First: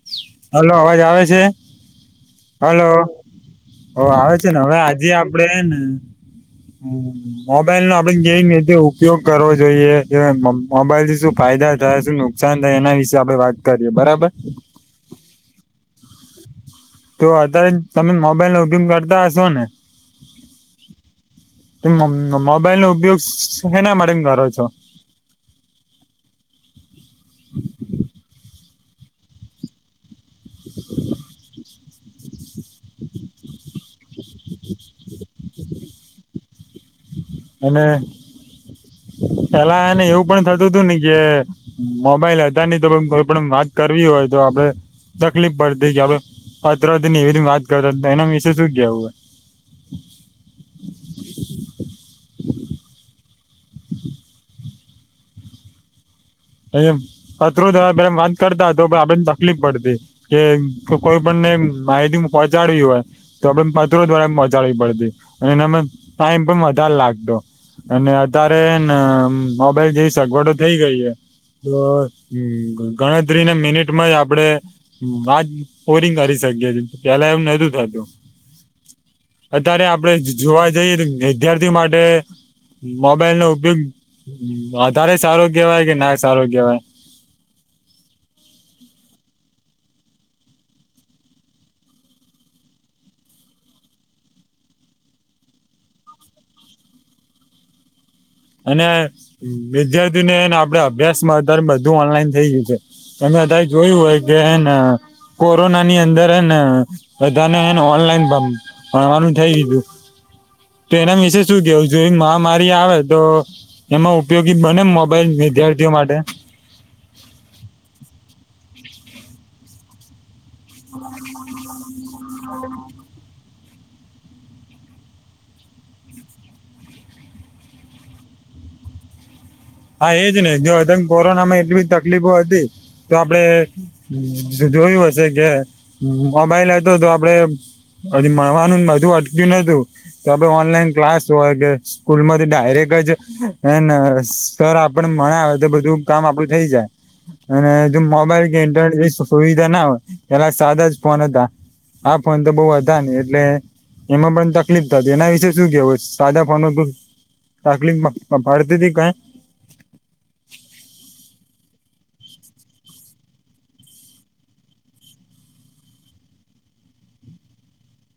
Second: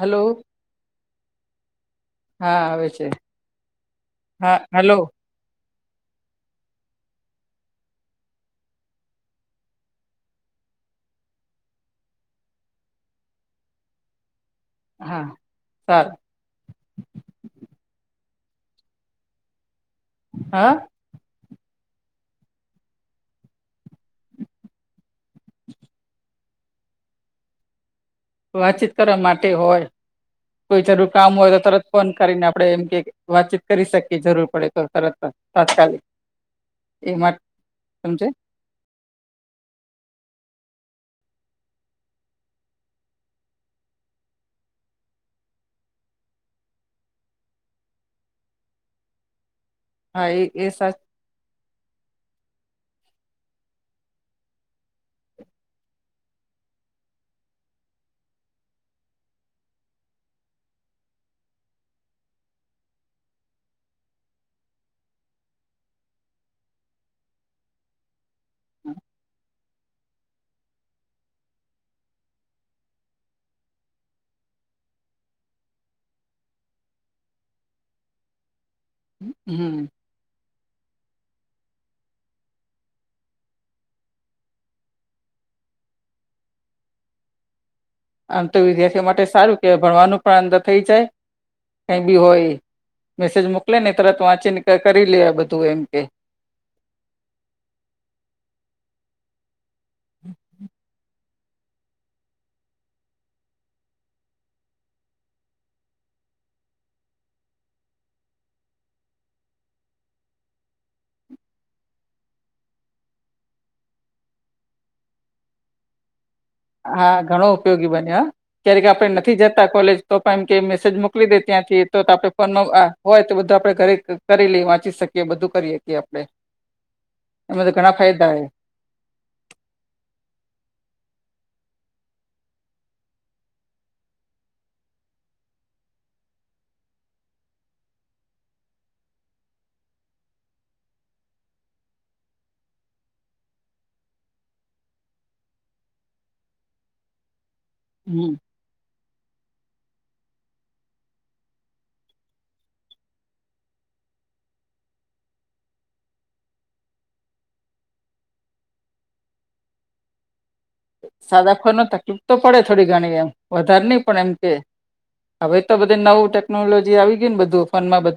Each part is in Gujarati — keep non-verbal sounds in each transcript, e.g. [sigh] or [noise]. હલો હલો અવાજ આવે છે હા આવે હલો છે ઓ આવે છે ને હવે હા હલો આજે આપડે ને હમ્મ મોબાઈલ નો આપડે કેમ રીતે ઉપયોગ કરવો જોઈએ મોબાઈલ થી શું ફાયદા થાય શું નુકશાન થયે એના વિશેે આપડે વાત કરીએ બરાબર હા સરાર તો અત્યારે તમે મોબાઈલ ન ઉપયોગ કરતા હશો ને હા મોબાઈલ નો ઉપયોગ સેના માટે કરો છો [inaudible] વાતચીત કરવા માટે હોય કોઈ જરૂ કામ હોય તો તરત ફોન કરીને આપડણે એમ કે વાતચીત કરી શકીએ જરૂર પડે તો સરત તાત્કાલિક એમા અને પેલા એને એવું પણ થતું હતું ને કે મોબાઈલ અ હતાા નહીં તો કોઈ પણ વાત કરવી હોય તો આપડે તકલીફ પડતી કે આપવે પાત્ર એવી રીતે વાત કરતા એના વિશે શું કેવું હોય હા એ એ સ અ કતરો થ પેલા વાત કરતા હતો પણ આપડેને તકલીફ પડતી કે કોઈ પણને માહિતી પહોચાડવી હોય તો આપણે પત્રો ઘ્વારા પહોંચાવી પડતી અને એમાં ટાઈમ પણ વધારે લાગતો. અને અત્યારે મોબાઇલ જેવી સગવડો થઈ ગઈ છે. તો હવે ગણતરીની મિનિટોમાં જ આપણે વાત પુરી કરી શકીએ છીએ. પહેલાં આવું નહી તી થતું હમ અત્યારે આપણે જોવા જઈએ તો વિદ્યાર્થી ઓ માટે મોબાઇલનો ઉપયોગ વધારે સારો કેવાય કે ના કેવાયે આમ તો વિદ્યાર્થીઓ માટે સારુ કહેવાય ભણવાનું પણ આમ તો થયે જાય કંઈ પણ હોયે મેસેજ મોકલેને તરત વાંચી ને કરી લે બધું એમ કે અને વિદ્યાર્થી ને આપણા અભ્યાસ આધાર બધું ઓનલાઈન થઈ ગયું છે. તમે અત્યારે જોયું જ હેને કોરોના ની અંદર ને બધાને ઓનલાઈન આમ ભણવાનું થઈ ગયું હતું તેના વિશે સુ કહેવું છે મહામારી આવે તો એમા ઉપયોગી બને વિદ્યાર્થીઓ માટે હા, ઘણો ઉપયોગી બને હ ક્યારેક આપણે નથી જતા કોલેજ તો પણ કે મેસેજ મોકલી દે ત્યાંથી તો આપણે ફોન નો હોયે તો આપણે બધું ઘરે કરી લિયે વાચી શકીયે બધું કરી હકીયે હા, તેમાં તો ઘણા ફાયદા છે. હા, એ જ ને કોરોના દરમિયાન ઘણી તકલીફો હતી તો આપણે તમે જોયું જ હશે કે જો મોબાઇલ હોત તો આપણે હજી ભણવાનું બધું અટકી નતુ તો ઓનલાઈન ક્લાસ હોય કે સ્કૂલ માંથી ડાયરેક. ત્યાં આપણે મળી આવે બધું કામ આપણે થઇયે જાયે જો હમ મોબાઇલ અને ઇન્ટરનેટ થી સુવિધા ના હોયે પહલે આ સાદા જ ફોન હતા આ ફોને તો હતા નહીં એટલે એમા પણ તકલીફ થતી એવા વિશે સુ કેવું છે હા, ત્યારે ઘણી તકલીફ પડતી હતી. સાદા ફોનમાં તકલીફ તો પડે થોડીઘણી એમ વધારે ની પડે એમ કે હવે તો નવી ટેકનોલોજી આવી ગયે બધું ફોન મા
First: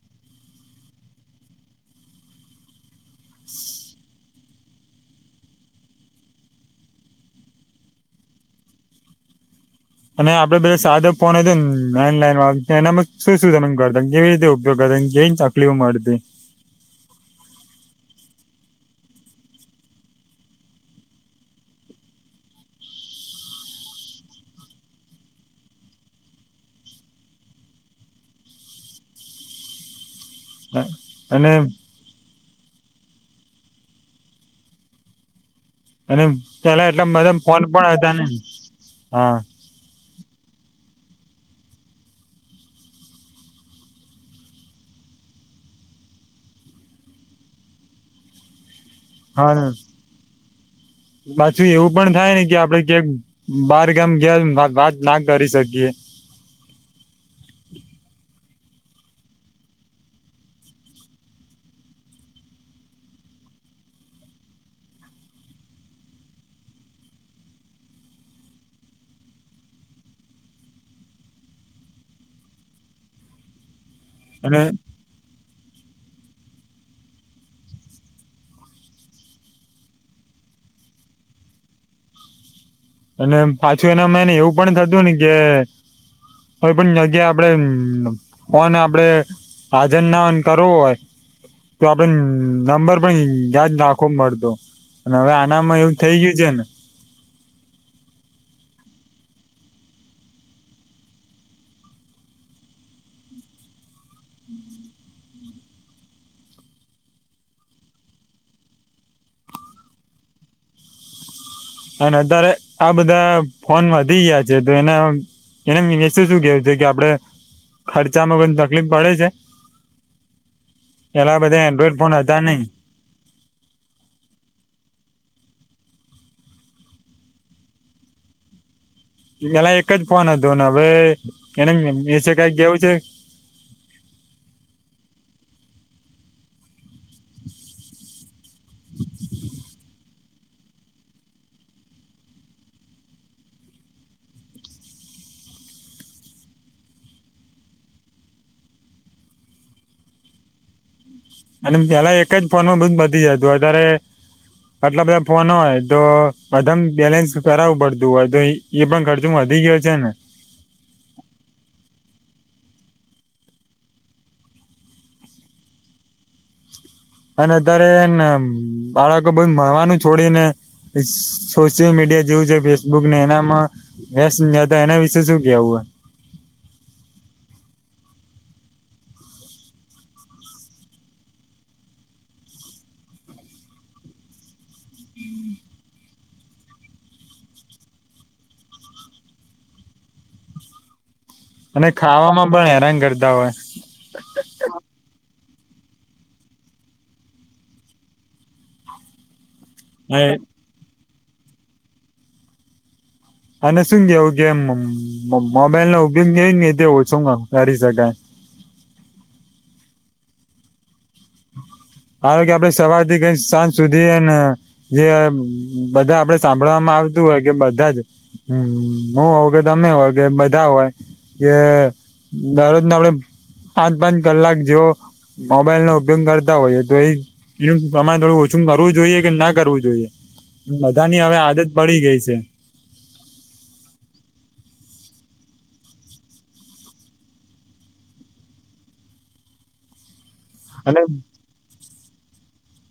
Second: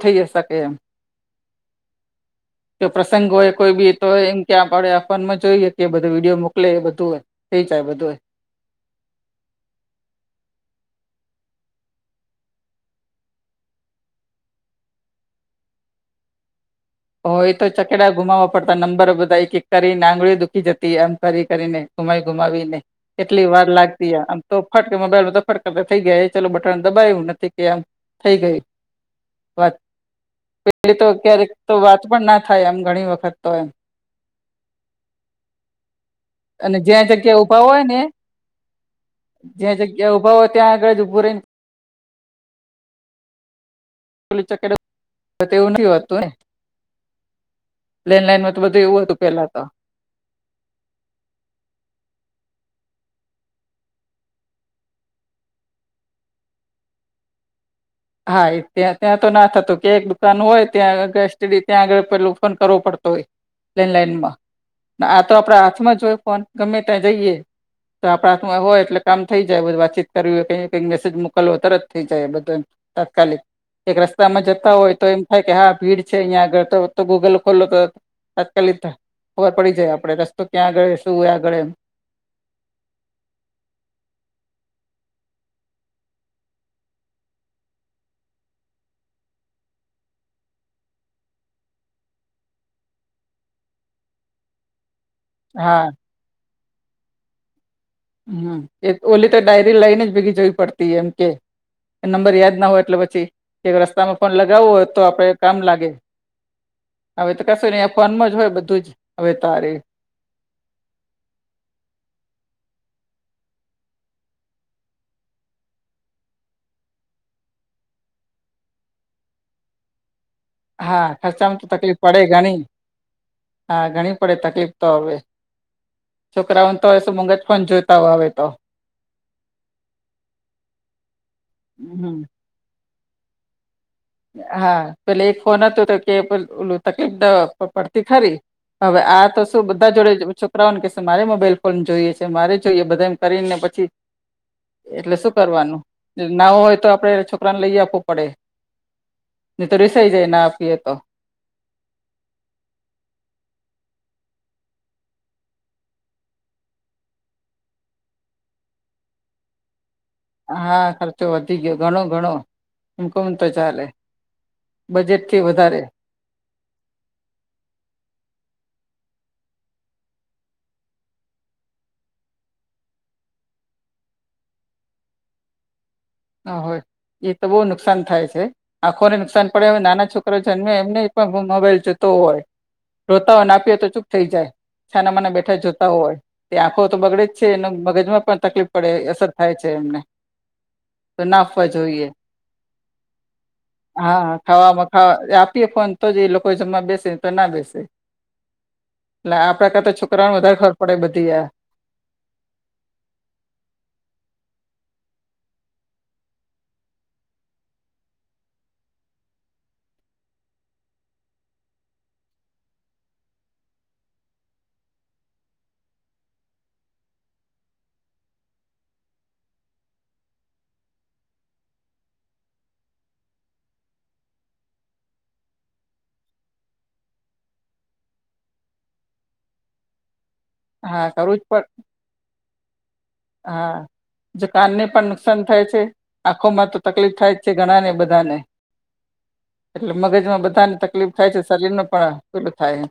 થયે શકે [unintelligible] કોઈ પ્રસંગ હોયે કોઈ ભી તો એમ કે આ ફોન મા જોયે તે વિડિઓ મોકલે તો એ થય જાયે બધુએ અને પહેલાં જ્યારે સાદા ફોન અને લેન્ડલાઇન તેનામાં શુ શુ ગમેંગ કરતા કય રીતે ઉપયોગ કરતા [unintelligible] [unintelligible] મળતી હો એતો છકડા ગુમાવા પડતા નંબર બધા એક એક કરીને આંગળિયો દુઃકી જતી એમ કરિ કરિ ને. ગુમાવી ગુમાવી ને કેટલી વાર લગતી હોયે આમ તો ફટ મોબાઇલ મા બટન દબાયું ને થય ગયું થયે જાયે વાત્ત પહેલાં તો ક્યારે અને વાત પણ ના થયે ઘણી વખત તો એમ અને અને પહેલાં જ્યાં એટલા બધા જગ્યા ઉભા ફોન પણ હતા નહીં હા જે જગ્યા ઉભા હોયે ત્યાં આગળ ઉભા રહી ને [unintelligible] હ લેન્ડલાઇનમાં તો બધું એવું હતું. પેલા તો હા પછી એવુ પણ થયે ને જાયારે આપડે બહારગામ ગ્યા હોયતો વાત ના હારી શકીયે હા, એ ત્યાં-ત્યાં તો ના થતું કે એક દુકાન હોય ત્યાં, એસ ટીડી ત્યાં આગળ પેલું ફોન કરવો પડતો હોય. લેન્ડલાઇનમાં આ તો આપણા હાથ મા જ હોયે ફોન ગમે ત્યાં જયે હા, મોબાઇલ હાથમાં હોય એટલે વાતચીત કરવી હોય કે મેસેજ મોકલવો હોય, બધું જ તરત થઈ જાય છે. તાત્કાલીન કંઈક રસ્તામાં અને જતા હોઈએ હા ભીડ છે આ આગળ તો ગુગલ ખોલો તો તાત્કાલિક ખબર પડી જાય આપણે રસ્તો ત્યાં આગળ શું સ અને પાછુ એનામા આવું પણ થતું હોયે કે કો પણ જગ્યા આપડે ફોન આપડે હાજન નાન કરવું હોય તો આપડે નંબર પણ યાદ નાખવા મળતો અને હવે આનામાં હા એવું થઈ ગયું છે ને હમ્મ એ ઓલી તો ડાયરી લઈને જ ભેગી જોવી પડતી એમ કે નંબર યાદ ના હોય એટલે પછી કે રસ્તામાં ફોન લગાવવો હોય તો આપણે કામ લાગે હવે તો કશું નને ફોનમાં જ હોય બધું જ હવે તારે અને અત્યારે આ બધા ફોન હટી ગયા છે તો એના એને શું કેવું છે કે આપડે ખર્ચામાં પણ તકલીફ પડે છે હા પેલા ખર્ચામાં તો બધા એન્ડ્રોઈડ તકલીફ ફોન પડે હતા ઘણી નહી હા ઘણી પડે તકલીફ તો હવે છોકરાઓને તોય શું મંગજ ફોન જોઈતા હોય હવે તો પેલા એક જ ફોન હતો ન હવે એને એ હમ વિશે કઈ કેવું છે. હા પેલે એક ફોન હતો તો કે ઓલું તકલીફ પડતી ખરી હવે આ તો શું બધા જોડે છોકરાઓને કેહે છે મારે મોબાઈલ ફોન જોઈએ છે મારે જોઈએ બધા એમ કરીને પછી એટલે શું કરવાનું ના હોય તો આપડે છોકરાને લઈ આપવું પડે નહી તો રિસાઈ જાયને આપીએ તો અને પેલા એક જ ફોનમાં બધુ પતી જતું અત્યારે આટલા બધા ફોન હોય તો બધામ બેલેન્સ કરાવું પડતું હોય તો એ પણ ખર્ચો વધી ગયો છે ને હા ખર્ચો વધી ગયો ઘણો ઘણો એમ કઉ તો ચાલે બજેટથી વધારે અને અત્યારે હેને બાળકો બધુ ભણવાનું છોડીને સોશિયલ મીડિયા જેવું છે ફેસબુક ને એનામાં વેસ્ટ નહી હોતા એનાવિશે શું કેવું હે હ હો એ તો બહુ નુકસાન થાય છે. આંખોને નુકસાન પડે હવે નાના છોકરો જન્મે એમને પણ મોબાઈલ જતો હોય રોતા હોય ના આપી હો તો ચૂપ થઈ જાય છાનામાંના બેઠા જોતા હોય તે આંખો તો બગડે જ છે એ મગજમાં પણ તકલીફ પડે અસર થાય છે એમને તો ના આપવા અને જોઈએ ખાવામાં પણ હેરાન કરતા હોય હા ખાવામાં ખાવા આપીએ ફોન તો જ એ લોકો જમવા બેસે તો ના બેસે એટલે આપડા કરતા અને છોકરાઓને વધારે ખબર પડે બધી આ અને શું કેવું કેમ મોબાઈલ નો ઉપયોગ કેવી રીતે ઓછો કરી શકાય ધારો કે આપડે સવારથી કરી સાંજ સુધી હેને જે બધા આપડે સાંભળવામાં આવતું હોય કે બધા જ હમ્મ હું હોવ કે તમે હોય કે બધા હોય કે દરરોજને આપણે પાંચ પાંચ કલાક જેવો મોબાઈલ નો ઉપયોગ કરતા હોઈએ તો એ તમારે થોડું ઓછું કરવું જોઈએ કે ના કરવું જોઈએ. બધા હા ની કરવું હવે જ પડ આદત પડી ગઈ છે. હા. જો કાનને પણ નુકસાન થાય છે આંખો માં તો તકલીફ થાય જ છે ઘણા ને બધાને એટલે મગજમાં બધાને અને તકલીફ થાય છે શરીર નું પણ પેલું થાય.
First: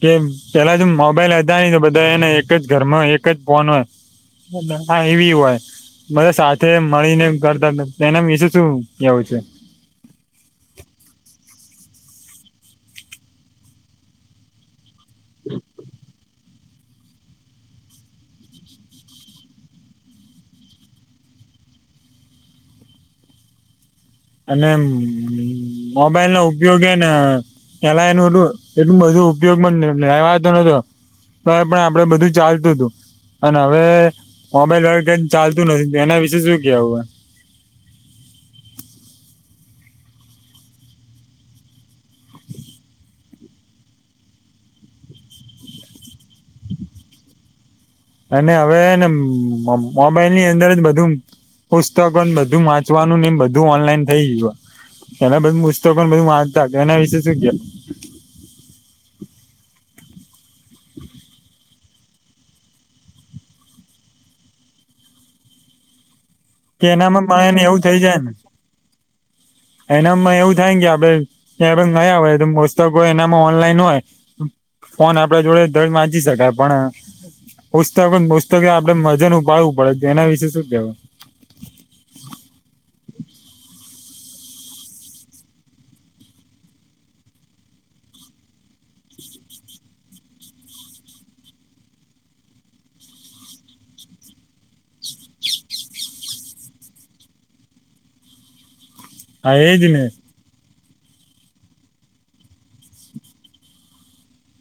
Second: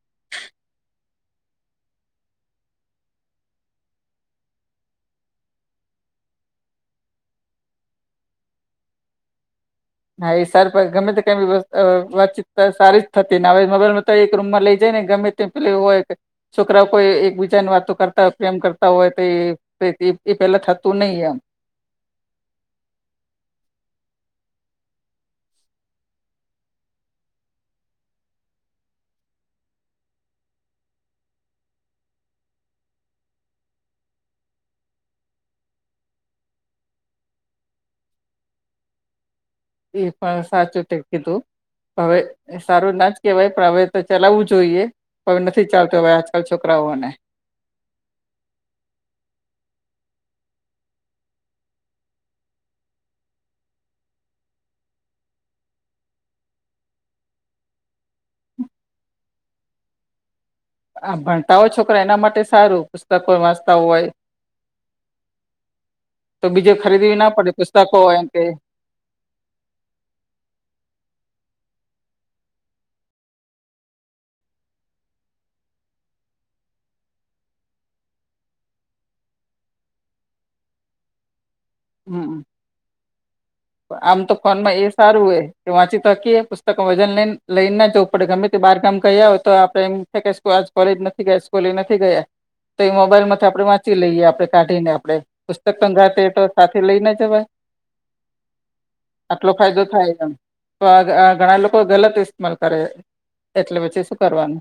કે પેલા તો મોબાઈલ હતા નહિ તો બધા એને એક જ ઘરમાં હોય એક જ ફોન હોય હા ઈવી હોય. બધા સાથે મળીને કરતા એના વીશું કેવું છે. હા એ સાર ગમે તો કઈ વાતચીત સારી જ થતી ને હવે મોબાઈલમાં તો એક રૂમ માં લઈ જને ગમે તે પેલા એવુ હોય છોકરાઓ કોઈ એક બીજા ની વાતો કરતા હોય પ્રેમ કરતા હોય તો એ એ પેલા થતું નહી એમ અને મોબાઈલ નો ઉપયોગે હેને પેલા એનું એટલું એટલું બધું ઉપયોગ માં લેવાતો નતો. તો એ પણ આપડે બધું ચાલતું હતું. અને હવે મોબાઈલ વગર કઈ ચાલતું નથી એના વિશે શું કેવું હે? એ પણ સાચું તે કીધું પણ હવે એ સારું ના જ કેહેવાય પણ હવે તો ચલાવવું જોઈએ હવે નથી ચાલતું હવે આજકાલ છોકરાઓને. અને હવે હેને મોબાઈલ ની અંદર જ બધું પુસ્તકો ને બધું વાંચવાનું ને એમ બધું ઓનલાઈન થઈ ગયું હે એના બધું પુસ્તકો પણ બધું વાંચતા હતા એના વિશે શું કેવું? આ ભણતા હોય છોકરા એના માટે સારું પુસ્તકો વાંચતા હોય. [inaudible] તો બીજે કે ખરીદવી ના પડે એનામાં મને એવું થઇ પુસ્તકો જાય એમ ને? કે એનામાં એવું થાયને કે આપડે એ નયા હોય. પુસ્તક એનામાં ઓનલાઈન હોય. ફોન આપડે જોડે દજ વાંચી શકાય પણ. પુસ્તકોને પુસ્તકે, આપડે મજા ઉપાડવું પડે. એના વિશે શું કેહેવાય. હમ. [unintelligible] આમ તો ફોન માં એ સારું હોય કે, વાંચી તોકીએ. પુસ્તક વજન લને લઈને જો. આપડે ગમે તે બાર ગામ ગયા હોય તો, આપડે એમ છે કે આજ કોલેજ નથી ગયા. સ્કૂલે નથી ગયા. તો એ મોબાઈલમાંથી આપણે વાંચી લઈએ. આપણે કાઢી ને આપડે પુસ્તક ગાતે તો. સાથે લઈને જવાય, આટલો હા ફાયદો એજ ને થાય એમ. તો આ ઘણા લોકો ગલત ઇસ્માલ કરે. એટલે પછી શું કરવાનું?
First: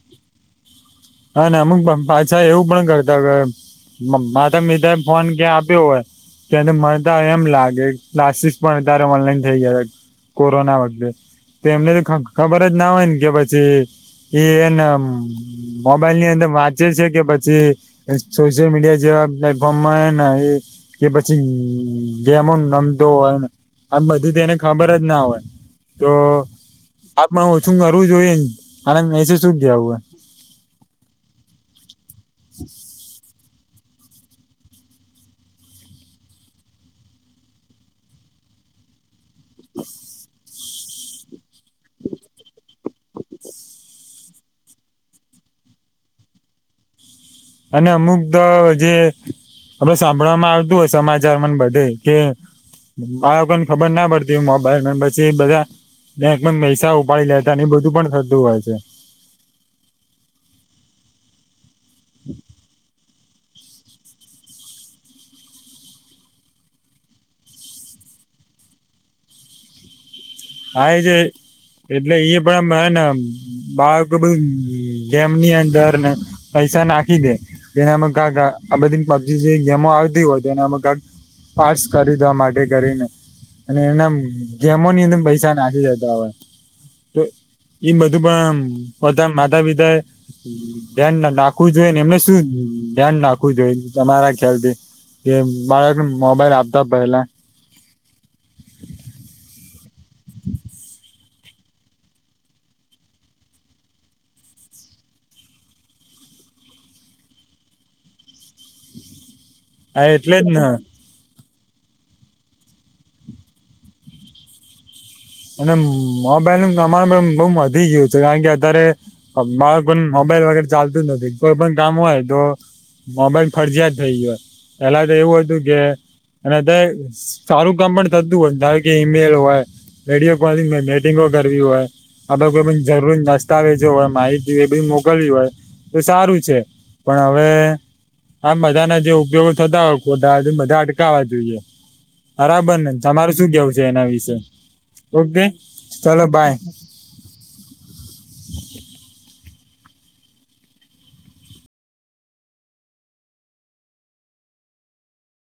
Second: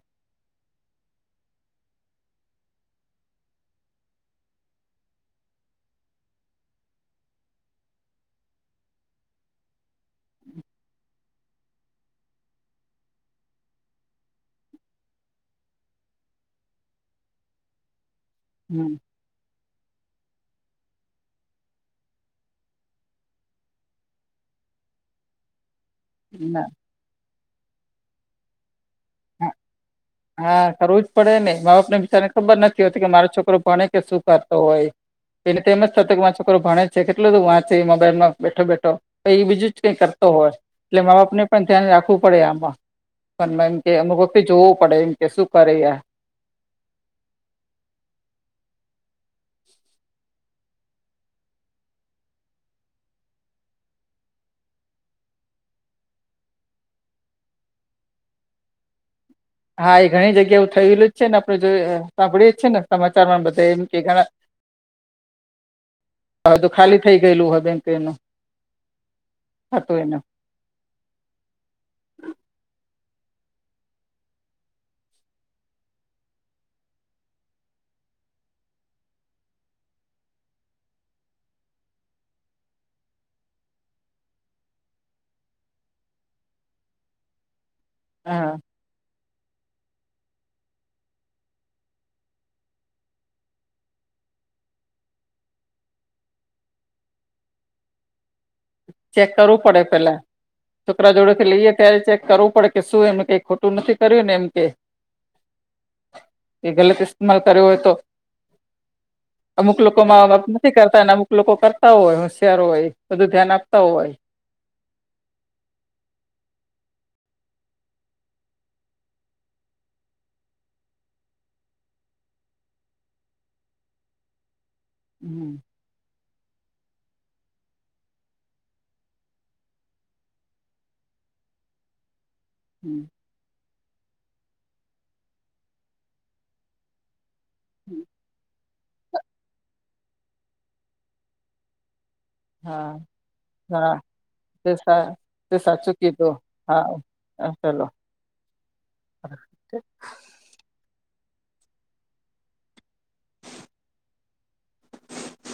હા ને, અમુક પાછા એવું પણ કરતા હો. મારે મીધા ફોન ક્યાં આપ્યો હોય. તને મળતા એમ લાગે, ક્લાસીસ પણ અત્યારે ઓનલાઈન થઈ ગયા. કોરોના વક્ત. તો એમને તો ખબર જ ના હોય ને કે, પછી એ એને. મોબાઈલ ની અંદર વાંચે છે કે, પછી સોશિયલ હમ મીડિયા જેવા. એને એ કે પછી ગેમો રમતો હોય. આમ બધું તેને ખબર જ ના હોય. તો ના આપમાં હ શું કરવું જોઈએ ને? આનંદ નહી સે, શુ હા જ જ આવું હ. હા, કરવું જ પડે ને. મા-બાપ ને બિચારને ખબર નથી હોતી કે, મારો છોકરો ભણે કે શું કરતો હોય? એને એમ જ થતો કે, મા છોકરો ભણે જ છે, કેટલો બધું વાંચે, એ મોબાઈલમાં બેઠો બેઠો. તો એ બીજું જ કઈ કરતો હોય, એટલે મા-બાપને પણ ધ્યાન રાખવું પડે આમાં. મ એમ કે અમુકી જોવું પડે. એમ કે શું કરે? અને અમુક દ જે. હવે સાંભળવામાં આવતું હોય, સમાચાર મને બધે કે. બાળકોને ખબર ના પડતી, મોબાઈલ પછી બધા. બેંક પૈસા ઉપાડી લેતા, એ બધું પણ થતું હોય છે. હા, એ ઘણી જગ્યા થયેલું જ છે ને. આપણે જો સાંભળીએે જ છે ને સમાચાર માં બધા એમ કે ઘણા. હ, તો ખાલી થઈ ગયેલું હ. બેં તો એનું હતું, એનો. હા, એ છે એટલે ઈ પણ હ ને. બાળક બધું ગેમ ની અંદર ને પૈસા નાખી દે. એનામાં, કક આ બધી પબજી જે ગેમો આવતી હોય તો એનામાં, કક. પાર્ટ ખરીદવા માટે કરીને અને એના ગેમોની અંદર પૈસા. નાખી જતા હવે તો, એમ બધું હા પણ. પોતા માતા-પિતા ધ્યાન નાખવું જોઈએ ને, એમને શું ધ્યાન નાખવું જોઈએ, તમારા ખ્યાલથી. એ બાળકને મોબાઈલ આપતા પેલા. ચેક કરવું પડે પહેલા. છોકરા જોડે લઈએ ત્યારે ચેક કરવું પડે કે શું એમને કઈ ખોટું નથી કર્યું ને એમ કે? [unintelligible] એ ગલત ઇસ્તેમાલ કર્યો હોય તો. અમુક લોકો આ મા એટલે વાત જ ને નથી કરતા, અમુક લોકો કરતા હો હોય, હોશિયારો હો, ય બધું ધ્યાન આપે. હોય. અને મોબાઈલ અમારે બઉુ વધી ગયું છે, કારણ કે અત્યારે. બાળકો કોને મોબાઈલ વગેરે ચાલતું જ નથી. કોઈ પણ કામ હોય તો. મોબાઈલ ફરજીયાત થઈ ગયો. પેલા તો એવું હમ હતું કે અને અત્યારે સારું કામ પણ થતું હોય, ધારો કે ઈમેલ હોય. રેડિયો, કોલિંગ, મેટિંગો કરવી હોય, અ કોઈ હમ જરૂરી. દસ્તાવેજો હોય, માહિતી હોય, એ બી મોકલવી હોય તો સારું છે. પણ હવે આમ બધા ના જેવુ થતા હોય પોતા બધા અટકાવવા જોઈએ બરાબર ને હા તમારે શું કેવું છે હા એના વિશે તે સા ઓકે તે સાચુ ચલો કીધું બાય હા હા ચાલો